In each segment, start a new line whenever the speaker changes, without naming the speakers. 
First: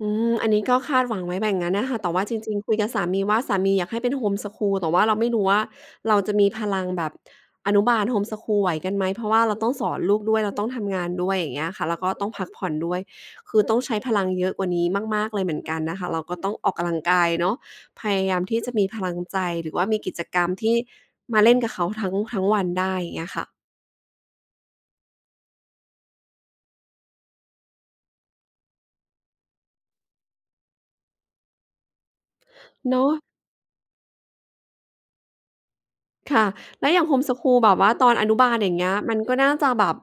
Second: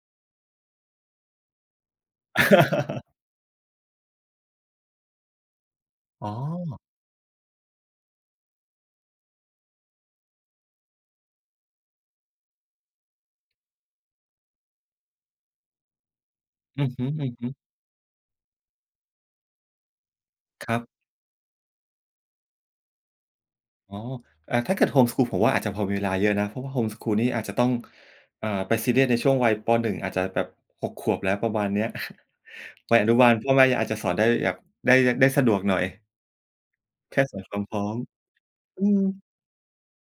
อืม อันนี้ก็คาดหวังไว้อย่างงั้นน่ะค่ะ แต่ว่าจริง ๆ คุยกับสามีว่า สามีอยากให้เป็นโฮมสกูล แต่ว่าเราไม่รู้ว่า เรา
อ๋
จะมีพล
อ
ังแบบอนุบาลโฮมสกูลไหวกันไหม เพราะว่าเราต้องสอนลูกด้วย แล้วต้องทำงานด้วย อย่างเงี้ยค่ะ แล้วก็ต้องพักผ่อนด้วย คือต้องใช้พลังเยอะกว่านี้มาก ๆ เลยเหมือนกันนะคะ เราก็ต้องออก
อื
ก
อ
ำลั
ฮ
ง
ึ
กายเนาะ
ๆ
พยายามที่จะมีพลังใจ หรือว่ามีกิจกรรม
ค
ที
ร
่
ับ
มาเล่นกับเขาทั้ง ทั้งวันได้ เงี้ยค่ะ
อ๋อ อ่า ถ้าเกิดโฮมสกูลผมว่า อาจจะพอมีเวลาเยอะนะ เพราะว่าโฮมสกูลนี่อาจจะต้อง เอ่อ ไปซีเรียสในช่วงวัย ป. 1 อาจจะแบบ 6 ขวบแล้วประมาณเนี้ย ว
เ
ั
นา
ยอนุ
ะ
บาลพ่อแม่ อา อาจจะสอนได้แบบ ได้ ย ได้สะดวกหน่อย
ค่ะ แล้วอย่างโ
แ
ฮ
ค
ม
่
ส
ใส่
ก
ค
ู
ว
ล
าม
แบ
พร
บ
้
ว
อ
่า
ม
ตอนอ
อ
นุบาล อย่างเงี้ย
ื
ม
อ
ันก็น่าจะแบบ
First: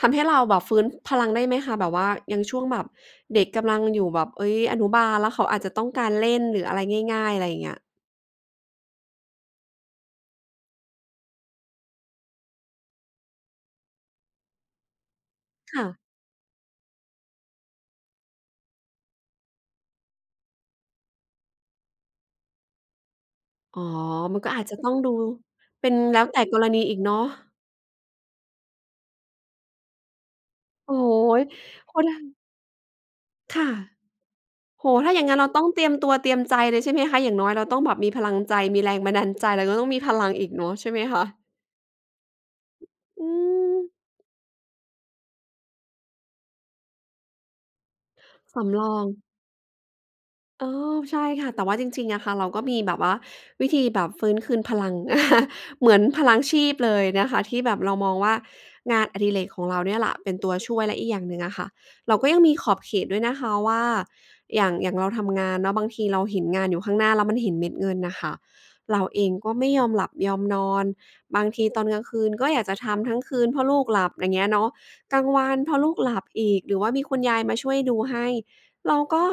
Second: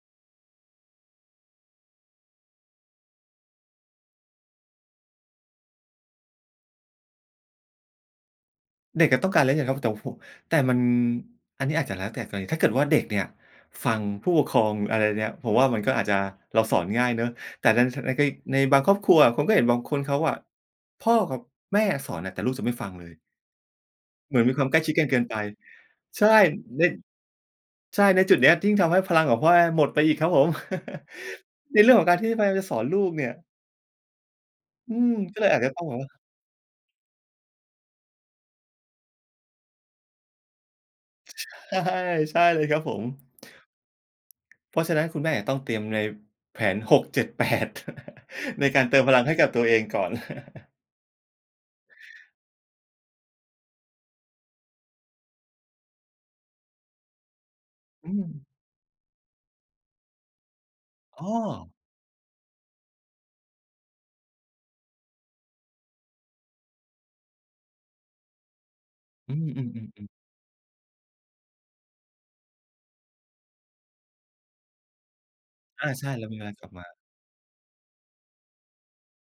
ทำให้เราแบบฟื้นพลังได้ไหมคะ? แบบว่ายังช่วงแบบเด็กกำลังอยู่แบบ เอ๊ย อนุบาล แล้วเขาอาจจะต้องการเล่นหรืออะไรง่าย ๆ ไรเงี้ย
เด็กอะต้องการแล้วยัง ครับ แต่ผม แต่มัน อันนี้อาจจะแล้วแต่กรณี ถ้าเกิดว่าเด็กเนี่ยฟังผู้ปกครอง อะไรเนี่ย ผมว่า
ค
มัน
่
ก็
ะ
อาจจะ เราสอนง่ายเนาะ แต่ใน ท ในก็อีก ในบางครอบครัวอะผมก็เห็นบางคนเขาอะ พ่อกับแม่สอนอะ แต่ลูกจะไม่ฟังเลย
อ๋อ
เห
ม
ม
ั
ือ
น
น
ก็
มี
อ
คว
าจ
ามใ
จ
ก
ะ
ล้
ต
ช
้
ิ
อ
ด
ง
กั
ด
น
ู
เกินไป
เป็นแล้
ใช
วแ
่
ต่กรณี
ใน
อีกเนาะ
ใช่ ในจุดเนี้ยยิ่งทำให้พลังของพ่อแม่หมดไปอีกครับผม
โอ้โฮ
ในเร
โ
ื
ก
่องของ
ด
ก
ั
ารที่
ง
พยายามจะสอนลูกเนี่ย
ค่ะ โอโฮ
อื
ถ้
ม
าอย่างง
ก
ั
็
้น
เ
เ
ล
รา
ยอา
ต้
จ
อง
จะ
เ
ต
ต
้
ร
อง
ีย
แบ
ม
บ
ต
ว่า
ัวเตรียมใจเลย ใช่ไหมคะ? อย่างน้อยเราต้องแบบมีพลังใจ มีแรงบันดาลใจ แล้วก็ต้องมีพลังอีกเนาะ ใช่ไหมคะ?
ใช่ ใช่เลยครับผม
อืม
เพราะฉะนั้นคุณแม่อาจต้องเตรียมใน แผน 6 7 8
ส
ในก
ำ
า
ร
รเต
อ
ิม
ง
พลังให้กับตัวเองก่อน
เออ ใช่ค่ะ แต่ว่าจริง ๆ อะค่ะ เราก็มีแบบว่าวิธีแบบฟื้นคืนพลัง เหมือนพลังชีพเลยนะคะ ที่แบบเรา
อ
ม
ื
องว่า
ม
งานอดิเรกของเราเนี่ยล่ะเป็นตัวช่วย และอีกอย่
อ
า
๋
งห
อ
นึ่งอะค่ะ เราก็ยังมีขอบเขตด้วยนะคะว่า อย่าง อย่างเราทำงานเนาะ บางทีเราเห็นงานอยู่ข้างหน้า แล้วมันเห็นเม็ดเงินน่ะค่ะ เราเอ
อ
ง
ื
ก็ไม่ยอม
อ
หลั
ๆ ๆ ๆ
บยอมนอน บางทีตอนกลางคืนก็อยากจะทำทั้งคืน เพราะลูกหลับ อย่างเงี้ยเนาะ กลางวันพอ
อ
ล
า
ูก
ใช่
หลั
เร
บ
ามี
อ
งาน
ีก
กลั
ห
บ
รือ
ม
ว่
า
า มีคุณยายมาช่วยดูให้ เราก็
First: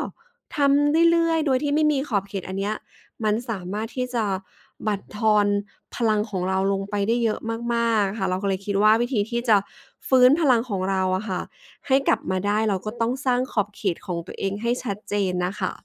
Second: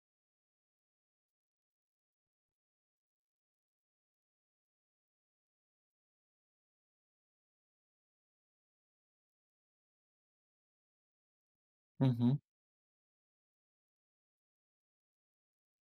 ทำเรื่อย ๆ โดยที่ไม่มีขอบเขต อันเนี้ยมันสามารถที่จะบั่นทอนพลังของเราลงไปได้เยอะมาก ๆ ค่ะ เราก็เลยคิดว่า วิธีที่จะฟื้นพลังของเราอะค่ะให้
อื
ก
อ
ลับ
ฮึ
มาได้ เราก็ต้องสร้างขอบเขตของตัวเองให้ชัดเจนน่ะค่ะ